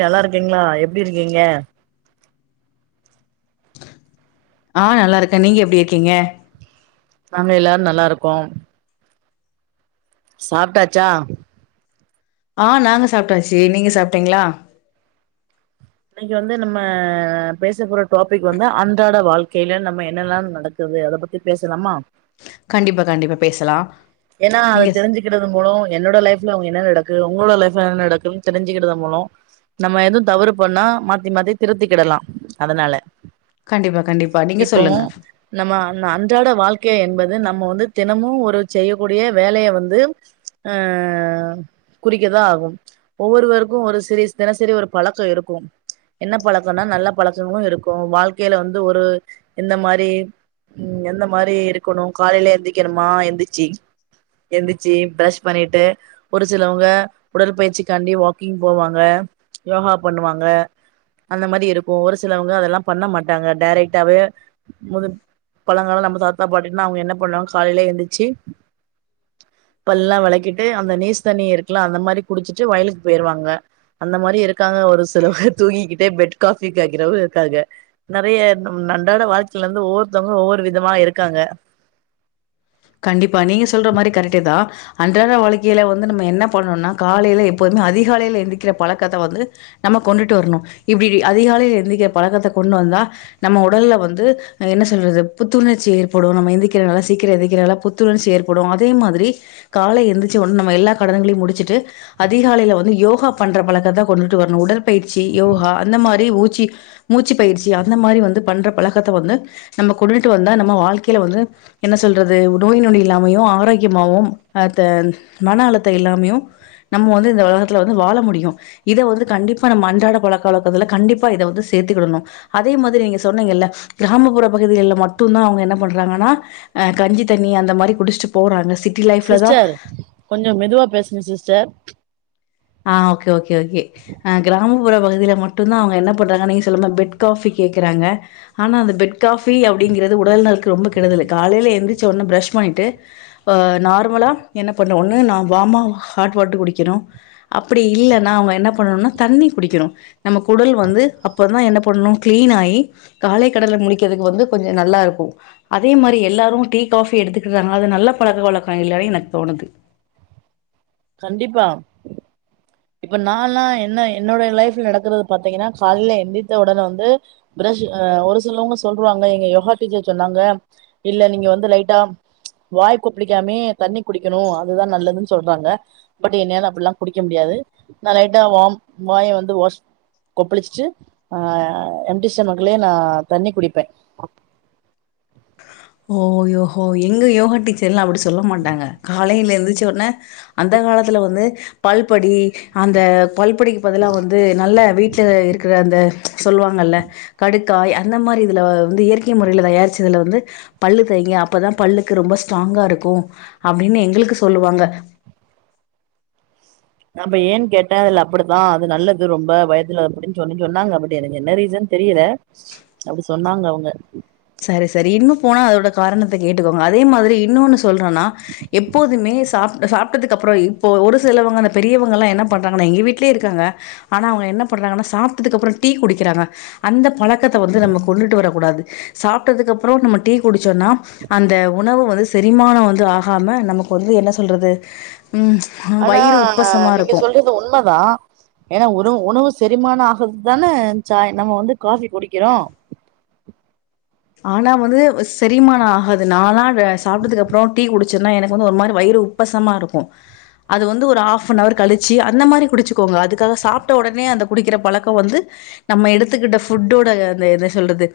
நல்லா இருக்கீங்ளா எப்டி இருக்கீங்க ஆ நல்லா இருக்கே நீங்க எப்டி இருக்கீங்க நாங்க எல்லாரு நல்லாருக்கோ சாப்ட்டாச்சா ஆ நாங்க சாப்ட்டாச்சு நீங்க சாப்பிட்டீங்ளா இன்னைக்கு வந்து நம்ம பேச போற டாபிக் வந்து அன்றாட வாழ்க்கையில நம்ம என்னெல்லா நடக் குது அத பத்தி பேசலாமா கண்டிப்பா கண்டிப்பா பேசலா நீங்க றது மூலம் என்னோட லைஃப்ல அவங்க என்ன உங்களோட லைஃப் என்ன நடக்குன்னு தெரிஞ்சுக்றது மூலம் நம்ம எதுவும் தவறு பண்ணா மாத்தி மாத்தி திருத்திக்கிடலாம் அதனால கண்டிப்பா கண்டிப்பா நீங்க இப்போ சொல்லுங்க நம்ம அ அன்றாட வாழ்க்கை என்பது நம்ம வந்து தினமும் ஒரு செய்யக்கூடிய வேலைய வந்து அ குறிக்கதா ஆகும் ஒவ்வொருவருக்கும் ஒரு சரி தினசரி ஒரு பழக்கம் இருக் என்ன பழக்கம்னா நல்ல பழக்கங்களும் இருக்கும் வாழ்க்கையில வந்து ஒரு எந்த மாதிரி உம் எந்த மாதிரி இருக்கணும் காலையில எந்திக்கணுமா எந்திச்சு எந்திரிச்சு பரஷ் பண்ணிட்டு ஒரு சிலவங்க உடற்பயிற்ச காண்டி வாக்கிங் போவாங்க யோகா பண்ணுவாங்க அந்த மாதிரி இருக்கும் ஒரு சிலவங்க அதெல்லா பண்ண மாட்டாங்க டைரெக்ட்டாவே முது பழங்காம் நம்ம தாத்தா பாட்டன்னா அவங்க என்ன பண்ணாங்க காலையே எந்திச்சு பல்லல்லா விளக்கிட்டு அந்த நீஸ் தண்ணி இருக்கலா அந்த மாதிரி குடிச்சிட்டு வயலுக்கு போயிடுவாங்க அந்த மாதிரி இருக்காங்க ஒரு சிலவு தூங்கிக்கிட்டே பெட் காபி காே்கிறவ இருக்காங்க நிறைய அன்றாட வாழ்க்கையில இருந்து ஒவ்வொருத்தவங்க ஒவ்வொரு விதமா இருக்காங்க கண்டிப்பா நீங்க சொல்ற மாதிரி கரெக்டே தா அன்றாட வாழ்கையில வந்து நம்ம என்ன பண்ணணும்னா காலையில எப்போவுதுமே அதிகாலையில எந்திரிக்கிற பழக்கத்த வந்து நம்ம கொண்டுட்டு வரணு இப்படி அதிகாலில எழுந்துக்கிற பழக்கத்த கொண்டு வந்தா நம்ம உடல்ல வந்து என்ன சொல்றது புத்துணர்ச்சி ஏற்படும் நம்ம எந்திரிக்கிற நல்லா சீக்கிரம் புத்து உணர்ச்சி ஏற்படும் அதே மாதிரி காலை எந்திரச்சு நம்ம எல்லா கடன்கையும் முடிச்சுட்டு அதிகாலையில வந்து யோகா பண்ற பழக்கத்தா கொண்டுட்டு வரணும் உடற்பயிற்சி யோகா அந்த மாதிரி ஊச்சி மூச்சு பயிற்சி அந்த மாதிரி வந்து பண்ற பழக்கத்த வந்து நம்ம கொண்டுட்டு வந்தா நம்ம வாழ்க்கையில வந்து என்ன சொல் து நோய் நொடி இல்லாமையு ஆரோக்கியமாவும் அ மன அழுத்த இல்லாமையும் நம்ம வந்து இந்த உலகத்தில் வந்து வாழ முடியும் இத வந்து கண்டிப்பா நம்ம அன்றாட பழக்காலக்கத்துல கண்டிப்பா இத வந்து சேர்த்துக்கிடணும் அதே மாதிரி நீங்க சொன்னீங்க இல்ல கிராமப்புற பகுதிகள்ல மட்டும்தா அவங்க என்ன பண்றாங்கன்னா அ கஞ்சி தண்ணி அந்த மாதிரி குடிச்சிட்டு போறாங்க சிட்டி லைஃப்ல தா கொஞ்சம் மெதுவா பேசுனும் சிஸ்டர் ஆ ஓகே ஓகே ஓகே ஆ கிராம ப்புற பகுதியில மட்டு தா அவங்க என் பண்றாங்க நீங்க சொல்ர மாரி பெட் காபி கேக்குறாங்க ஆனா அந்த பெட் காஃபி அப்டிங்கிறது உடல் நலக்கு ரொம்ப கெடுதல்லு காலையில எந்திரச்ச உடனே ப்ரஷ் பண்ணிட்டு ப்ப நார்மலா என்ன பண்ணுவோன்னு நா வாமா ஹாட் வாட்டரு குடிக்கணு அப்டி இல்லனா அவங்க என்ன பண்ணணுனா தண்ணி குடிக்கணு நம்ம குடல் வந்து அப்பதா என்ன பண்ணு க்ளீன் ஆயி காலை கடல முடிக்கிறதுக்கு வந்து கொஞ்சோ நல்லா இருக்கு அதே மாரி எல்லாரு டீ காஃபி எடுத்துக்குறாங்க அது நல்ல பழக்க வழக்கோ இல்லனே எனக்கு தோணுது கண்டிப்பா இப்ப நான்ல்லா என்ன என்னோடைய லைஃப்ல நடக்கறது பாத்தீங்கன்னா கால்ல எந்தித்த உடனே வந்து ப்ரஷ் அ ஒரு சிலவங்க சொல்வாங்க எங்க யோகா டீகே சொன்னாங்க இல்ல நீங்க வந்து லைட்டா வாய் கொப்லிகாமே தண்ணி குடிக்கணு அதுதா நல்லதுன் சொல்றாங்க பட் என்னால அப்டிலா குடிக்க முடியாது நா லைட்டா வாம் வாய வந்து வாஷ் கொப்ளிச்ட்டு ஆ எம்டி ஸ்டோமக்லே நா தண்ணி குடிப்பே ஓயோஹோ எங்க யோகா டீச்சர்ல்லா அப்டி சொல்ல மாட்டாங்க காலைல எந்திரிச்ச உடனே அந்த காலத்ல வந்து பல்படி அந்த பல் பொடிக்கு பதிலா வந்து நல்ல வீட்ல இருக்கற அந்த சொல்வாங்கல்ல கடுக்காய் அந்த மாரி இதுல வந்து இயற்கை முறைல தயாரிச்சதுல வந்து பல்லு தேய்ங்க அப்பதா பல்லுக்கு ரொம்ப ஸ்ட்ராங்கா இருக்கு அப்டின்னு எங்களுக்கு சொல்லுவாங்க அப்ப ஏன் கேட்டே அதுல அப்டித்தா அது நல்லது ரொம்ப வயதுல அப்டின் சொல்லி சொன்னாங்க அப்டி எனக்கு என்ன ரீசன் தெரில அப்டி சொன்னாங்க அவங்க செரி செரி இன்னு போனா அதோட காரணத்த கேட்டுக்கோங்க அதே மாதிரி இன்னொன்னு சொல்றன்னா எப்போதுமே சாப்ட சாப்ட்டதுக்கு அப்ரோ இப்போ ஒரு சிலவங்க அந்த பெரியவங்கல்லா என்ன பண்றாங்கன்னா எங்க வீட்லயே இருக்காங்க ஆனா அவங்க என்ன பண்றாங்கன்னா சாப்ட்டதுக்கு அப்றம் டீ குடிக்கிறாங்க அந்த பழக்கத்த வந்து நம்ம கொண்டுட்டு வரக்கூடாது சாப்ட்டதுக்கு அப்ரோ நம்ம டீ குடிச்சோன்னா அந்த உணவு வந்து செரிமானம் வந்து ஆகாம நமக்கு வந்து என்ன சொல்றது ம் அ வயிறு உப்பசமா இருக்கு து உண்மதா ஏன்னா உறவு உணவு செரிமானோ ஆகுறதுக்கு தான சாய் நம்ம வந்து குடிக்கிறோ ஆனா வந்து செரிமானோ ஆகாது நானா அத சாப்ட்டதுக்கு அப்புறம் டீ குடிச்சேன்னா எனக்கு வந்து ஒரு மாரி வயிறு உப் உப்பசமா இருக்கு அது வந்து ஒரு ஹாஃப்னவர் கழிச்சி அந்த மாரி குடிச்சிக்கோங்க அதுக்காக சாப்ட்ட உடனே அந்த குடிக்கிற பழக்க வந்து நம்ம எடுத்துக்கிட்ட ஃபுட்டோட அந்த என்ன சொல்றது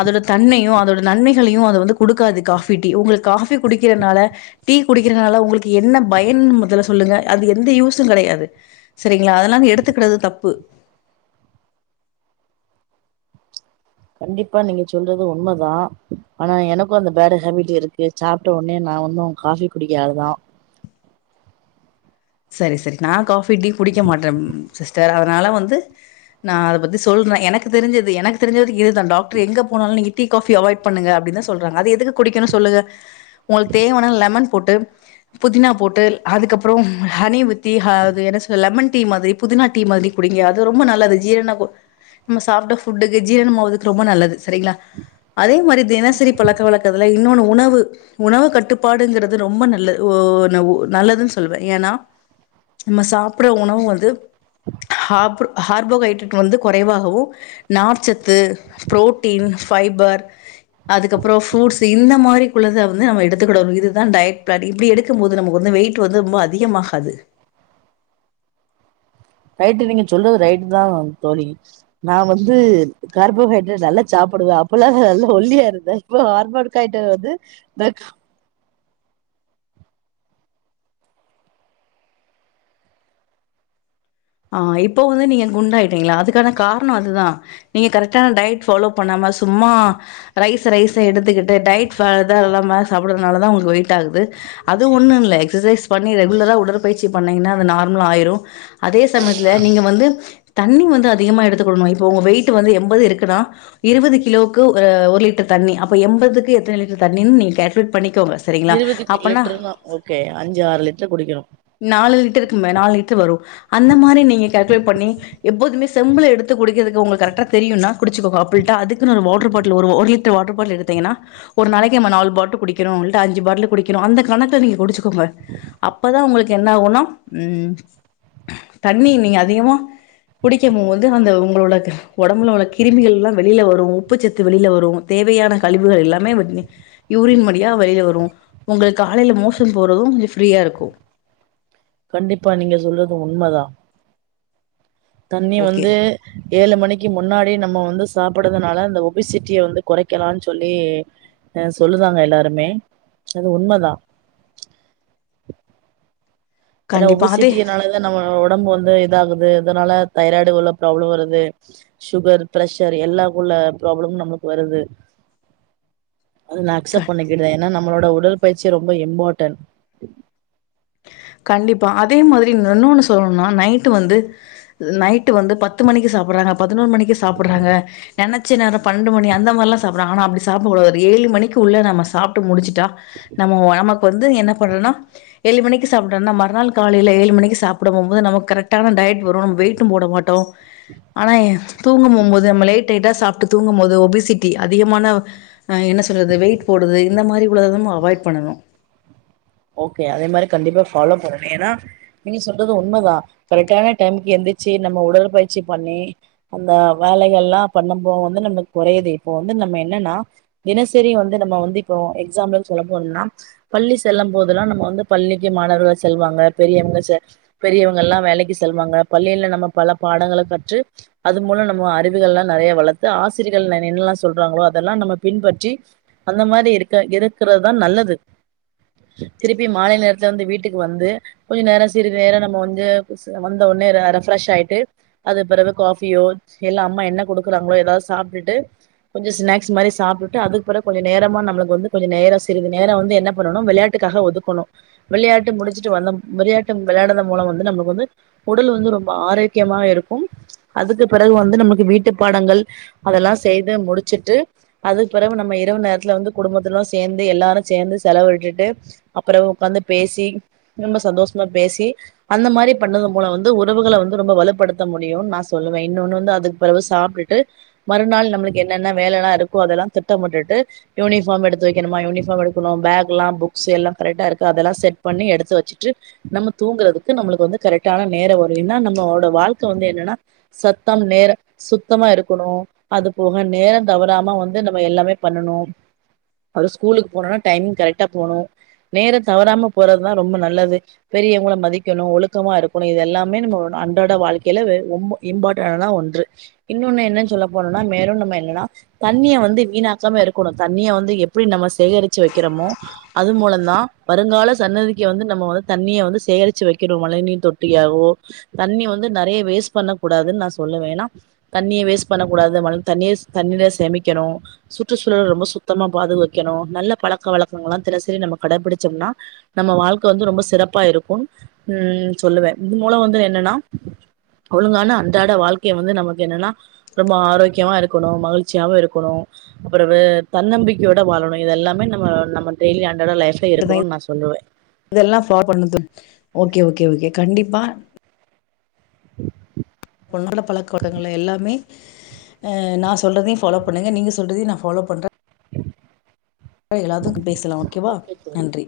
அதோட தன்மையும் அதோட நன்மைகளையு அது வந்து குடுக்காது காஃபி டீ உங்ளுக்கு காஃபி குடிக்கிறதுனால டீ குடிக்கிறனால உங்ளுக்கு என்ன பயன் முதல்ல சொல்லுங்க அது எந்த யூசும் கிடையாது செரிங்ளா அதனால எடுத்துக்குறது தப்பு கண்டிப்பா நீங்க சொல்றது உண்மதா ஆனா எனக்கு அந்த பேட் ஹேபிட் இருக்கு சாப்டவுனே நா ஒன்னு காஃபி குடிக்ற ஆலுதா செரி செரி நா காஃபி டி குடிக்க மாட்டேம் சிஸ்டர் அதனால வந்து நா அத பத்தி சொல்றே எனக்கு தெரிஞ்சது எனக்கு தெரிஞ்சவரைக்கு இதுதா டாக்டர் எங்க போனாலு நீங்க டீ காஃபி அவாய்ட் பண்ணுங்க அப்டின் தா சொல்றாங்க அது எதுக்கு குடிக்கனு சொல்லுங்க உங்ளுக்கு தேவனா லெமன் போட்டு புதினா போட்டு அதிகப்புரோ ஹனிவித் டீ ஹா அது என்ன சொல்ல லெமன் டீ மாதிரி புதினா டீ மாதிரி குடிங்க அது ரொம்ப நல்லது ஜீரண கோ நம்ம சாப்ட்ட ஃபுட்டுக்கு ஜீரணமாவுதுக்கு ரொம்ப நல்லது செரிங்ளா அதே மாரி தினசரி பழக்க வழக்கத்துல இன்னொன்னு உணவு உணவு கட்டுப்பாடுங்கிறது ரொம்ப நல்ல ஓ ந ஒ நல்லதுன் சொல்வே ஏனா நம்ம சாப்பர்ற உணவு வந்து ஹாப்டு ஹார்போஹைட்ரட் வந்து குறைவாகவு நார்ச்சத்து புரோட்டீன் ஃபைபர் அதுக்கப்றோ ஃப்ரூட்ஸு இந்த மாரி குள்ளத வந்து நம்ம எடுத்துக்கிடணு இதுதா டயட் பிளானு இப்டி எடு க்கும் போது நமக்கு வந்து வெயிட்டு வந்து ரொம்ப அதிகமாகாது ரைட்டு நீங்க சொல்றது ரைட் தா தோழி நா வந்து கார்போஹைட்ரட் நல்லா சாப்புடுவ அப்பல்லா நல்லா ஒல்லியா இருந்தே இப்ப ஹார்போர்ட்ஹைட்டட் வந்து தட் ஆ இப்போ வந்து நீங்க குண்டாயிட்டீங்களா அதுக்கான கார்ணோ அதுதா நீங்க கரெக்டான டயட் ஃப்பாலோ பண்ணாம சும்மா ரைஸ் ரைஸ் எடுத்துக்கிட்டு டயட் இது இல்லாம சாப்பட்றதுனால தா ஒங்களுக்கு வெயிட் ஆகுது அது ஒண்ணும் இல்ல எக்ஸசைஸ் பண்ணி ரெகுலரா உடற்பயிற்சி பண்ணீங்கன்னா அது நார்மலா ஆயிரு அதே சமயத்துல நீங்க வந்து தண்ணி வந்து அதிகமா எடுத்துக்கிடணு இப்போ ஒங்க வெயிட் வந்து எம்பது இருக்குன்னா இருவது கிலோக்கு ஒரு ஒரு லிட்டர் தண்ணி அப்ப எம்பதுக்கு எத்தன லிட்டர் தண்ணீன் நீங்க கேல்குலேட் பண்ணிக்கோங்க சரிங்களா எழுவதுக்கு அப்பன்னா லிட்ரு தா ஓகே அஞ்சி ஆறு லிட்டர் குடிக்ணு நாலு லிட்டருக்கு மேல நாலு லிட்டர் வரு அந்த மாரி நீங்க கேல்குலேட் பண்ணி எப்போதுமே செம்பிள எடுத்து குடுக்கிறதுக்கு ஒங்ளுக் கரெக்ட்டா தெரியுனா குடிச்சிகோங்க அப்பிள்ட்டா அதுக்குனு ஒரு வாட்ரு பாட்லு ஒரு ஒரு ஒரு வாட்ரு பாட்டில் எடுத்தீங்கன்னா ஒரு நாளைக்கு நம்ம நாலு பாட்லு குடிக்குணு இல்லாட்டி அஞ்சி பாட்லு குடிக்கணு அந்த கணக்குல நீங்க குடிச்சுக்கோங்க அப்பதா ஒங்களுக்கு என்ன ஆகுனா ம் தண்ணி நீங்க அதிகமா குடிக்கம் போது அந்த ஒங்களோட ஒடம்புல உள்ள கிருமிகள்லா வெளில வரு உப்பு சத்து வெளில வரு தேவையான கழிவுகள் எல்லாமே வருமே யூரின் மடியா வெளில வரு ஒங்களுக்கு காலைல மோஷன் போறது கொஞ்ச ஃப்ரீயா இருக்கு கண்டிப்பா நீங்க சொல்றது உண்மதா தண்ணி ஓகே வந்து ஏழு மணிக்கு முன்னாடியே நம்ம வந்து சாப்படுதுனால அந்த ஒபிசிட்டிய வந்து கொறைக்கலானு சொல்லி ஆ சொல்லுதாங்க எல்லாருமே அது உண்ம தா ஏனா கண்டிப்பா அதே ஒபிசிட்டியினால தா நம்ம ஒடம்பு வந்து இதாகுது இதனால தைராய்டு உள்ள ப்ராப்ளம் வருது சுகர் பிரஷர் எல்லாக்குள்ள ப்ராப்ளமும் நம்மளுக்கு வருது அது நா க அக்செப்ட் பண்ணிக்கிறே ஏனா நம்மளோட உடற்பயிற்சி ரொம்ப இம்பார்டென் கண்டிப்பா அதே மாதிரி இன்னொன்னு சொல்ணுனா நைட்டு வந்து நைட்டு வந்து பத்து மணிக்கு சாப்பறாங்க பதினொரு மணிக்கு சாப்பறாங்க நெனச்ச நேர பண்ணென்டு மணி அந்த மாரிலா சாப்பற்றாங்க ஆனா அப்டி சாப்டகூடாது ஒரு ஏழு மணிக்கு உள்ள நம்ம சாப்ட்டு முடிச்சிட்டா நம்ம நமக்கு வந்து என்ன பண்றனா ஏழு மணிக்கு சாப்ட்டன மறுநாள் காலைல ஏழு மணிக்கு சாப்ட போம்போது நமக்கு கரெக்டான டயட் வரு வெய்டு போடமாட்டோ ஆனா எ தூங்கும்போம்போது நம்ம லேட்லைட்டா சாப்ட்டு தூங்கும் போது ஒபிசிட்டி அதிகமான அ என்ன சொல்றது வெயிட் போடுது இந்த மாரி உள்ளதெல்லா நம்ம அவாய்ட் பண்ணனு ஓகே அதே மாதிரி கண்டிப்பா ஃபாலோ பண்ணனு ஏனா நீங்க சொல்றது உண்ம தா கரெக்டான டைமுக்கு எந்திரிச்சி நம்ம உடல்பயிற்சி பண்ணி அந்த வேலைகள்லா பண்ணும்போ நமக்கு கொறையுது இப்போ வந்து நம்ம என்னன்னா தினசரி வந்து நம்ம வந்து இப்ப எக்ஸாம்பிள் சொல்ல போனம்னா பல்ஸ் செல்ல போதெல்லா நம்ம வந்து பள்ளிக்கு மாணவர்கள் செல்வாங்க பெரியவங்க பெரியவங்க எல்லா வேலக்கி செல்வாங்க பள்ளில நம்ம பல பாடங்கள கற்று அது மூல நம்ம அறிவுகள்லா நெறையா வளத்து ஆசிரியர்கள் என்னெல்லா சொல்றாங்களோ அதெல்லா நம்ம பின்பற்றி அந்த மாரி இருக்க இருக்கறதுதா நல்லது திருப்பி மாலை நேரத்துல வந்து வீட்டுக்கு வந்து கொஞ்சம் நேரம் சிறிது நேரம் வந்து வந்த ஒடனே ரெப்ஃப்ரெஷ் ஆய்ட்டு அது பிறகு காஃபியோ இல்லா அம்மா என்ன குடுக்குறாங்களோ ஏதாவது சாப்ட்டுட்டு கொஞ்ச ஸ்நாக்ஸ் மாரி சாப்ட்டு அதுக்குப்பிறகு கொஞ்ச நேரமா நம்மளுக்கு வந்து கொஞ்ச நேரம் சிறிது நேரம் வந்து என்ன பண்ணனு வெளையாட் டுக்காக ஒதுக்கணும் விளையாட்டு முடிச்சுட்டு வந்த விளையாட்டு விளையாடுத மூலம் வந்து நமக்கு வந்து உடல் வந்து ரொம்ப ஆரோக்கியமாக இருக்கும் அதுக்கு பிறகு வந்து நமக்கு வீட்டு பாடங்கள் அதெல்லா செய்து முடிச்சுட்டு அதுக்கு பிறகு நம்ம இரவு நேரத்துல வந்து குடும்பத்துல சேந்து எல்லாரும் சேந்து செலவு விட்டுட்டு அப்புறம் உக்காந்து பேசி ரொம்ப சந்தோஷமா பேசி அந்த மாரி பண்ணது மூலம் வந்து உறவுகளை வந்து ரொம்ப வலுப்படுத்த முடியும்னு நா சொல்லுவே இன்னொன்னு வந்து அது பெறவு சாப்ட்டுட்டு மறுநாள் நம்மளுக்கு என்னென்ன வேல எல்லா இருக்கோ அதெல்லா திட்டமிட்டுட்டு யுவுனிஃபாம் எடுத்து வெக்கனுமா யுவுனிஃபாம் எடுக்கனு பேக்எல்லா புக் செல்லா கரெக்டா இருக்கா அதெல்லா செட் பண்ணி எடுத்து வச்சுட்டு நம்ம தூங்றதுக்கு நம்மளுக்கு வந்து கரெக்டான நேரம் வரும் ஏன்னா நம்மளோட வாழ்க்க வந்து என்னன்னா சத்தம் நேரம் சுத்தமா இருக்கணும் அது போக நேரம் தவறாம வந்து நம்ம எல்லாமே பண்ணணும் அது ஸ்கூலுக்கு போனோனா டைமிங் கரெக்டா போணும் நேர தவறாம போறதுதா ரொம்ப நல்லது பெரியவங்கள மதிக்கணும் ஒழுக்கமா இருக்கணும் இது எல்லாமே நம்ம அன்றாட வாழ்க்கையில வே ரொம்ப இம்பார்ட்டான ஒன்று இன்னொன்னு என்ன சொல்ல போனம்னா மேலும் நம்ம என்னன்னா தண்ணிய வந்து வீணாக்காம இருக்கணும் தண்ணிய வந்து எப்டி நம்ம சேகரிச்சு வைக்கிறோமோ அது மூலம்தா வருங்கால சன்னதிக்கு வந்து நம்ம வந்து தண்ணியவந்து சேகரிச்சு வைக்கனு மழைநீர் தொட்டியாகவோ தண்ணிய வந்து நெறைய வேஸ்ட் பண்ண கூடாதுன்னு நா சொல்லுவே ஏன்னா தண்ணிய வேஸ்ட் பண்ணக் கூடாது மழ தண்ணிஸ் தண்ணியில சேமிக்கணும் சுற்றுச்சூழல ரொம்ப சுத்தமா பாதுவைக்கணும் நல்ல பழக்கவழக்கங்கள் எல்லா தினசரி நம்ம கடைபிடிச்சோம்னா நம்ம வாழ்க்க வந்து ரொம்ப சிறப்பா இருக்கும்னு ம் சொல்லுவே இது மூலம் வந்து என்னன்னா ஒழுங்கான அன்றாட வாழ்க்கையை வந்து நமக்கு என்னன்னா ரொம்ப ஆரோக்கியமா இருக்கணும் மகிழ்ச்சியாவும் இருக்கணும் அப்புற வு தன்னம்பிக்கையோட வாழணும் இதெல்லாமே நம்ம நம்ம டெல்லி அண்டாட லைஃப்ல இருக்கணும்னு நா சொல்வேன் இதெல்லாம் பார் பண்ணுது ஓகே ஓகே ஓகே கண்டிப்பா [inaudible] பொன்னாட பழக்கவழ கங்கள் எல்லாமே நான் சொல்றதையும் பாலோ பண்ணுங்க நீங்க சொல்றதையும் நான் பாலோ பண்ணறேன் ம் [unintelligible] பேசலாம் ஓகே வா தோழி நன்றி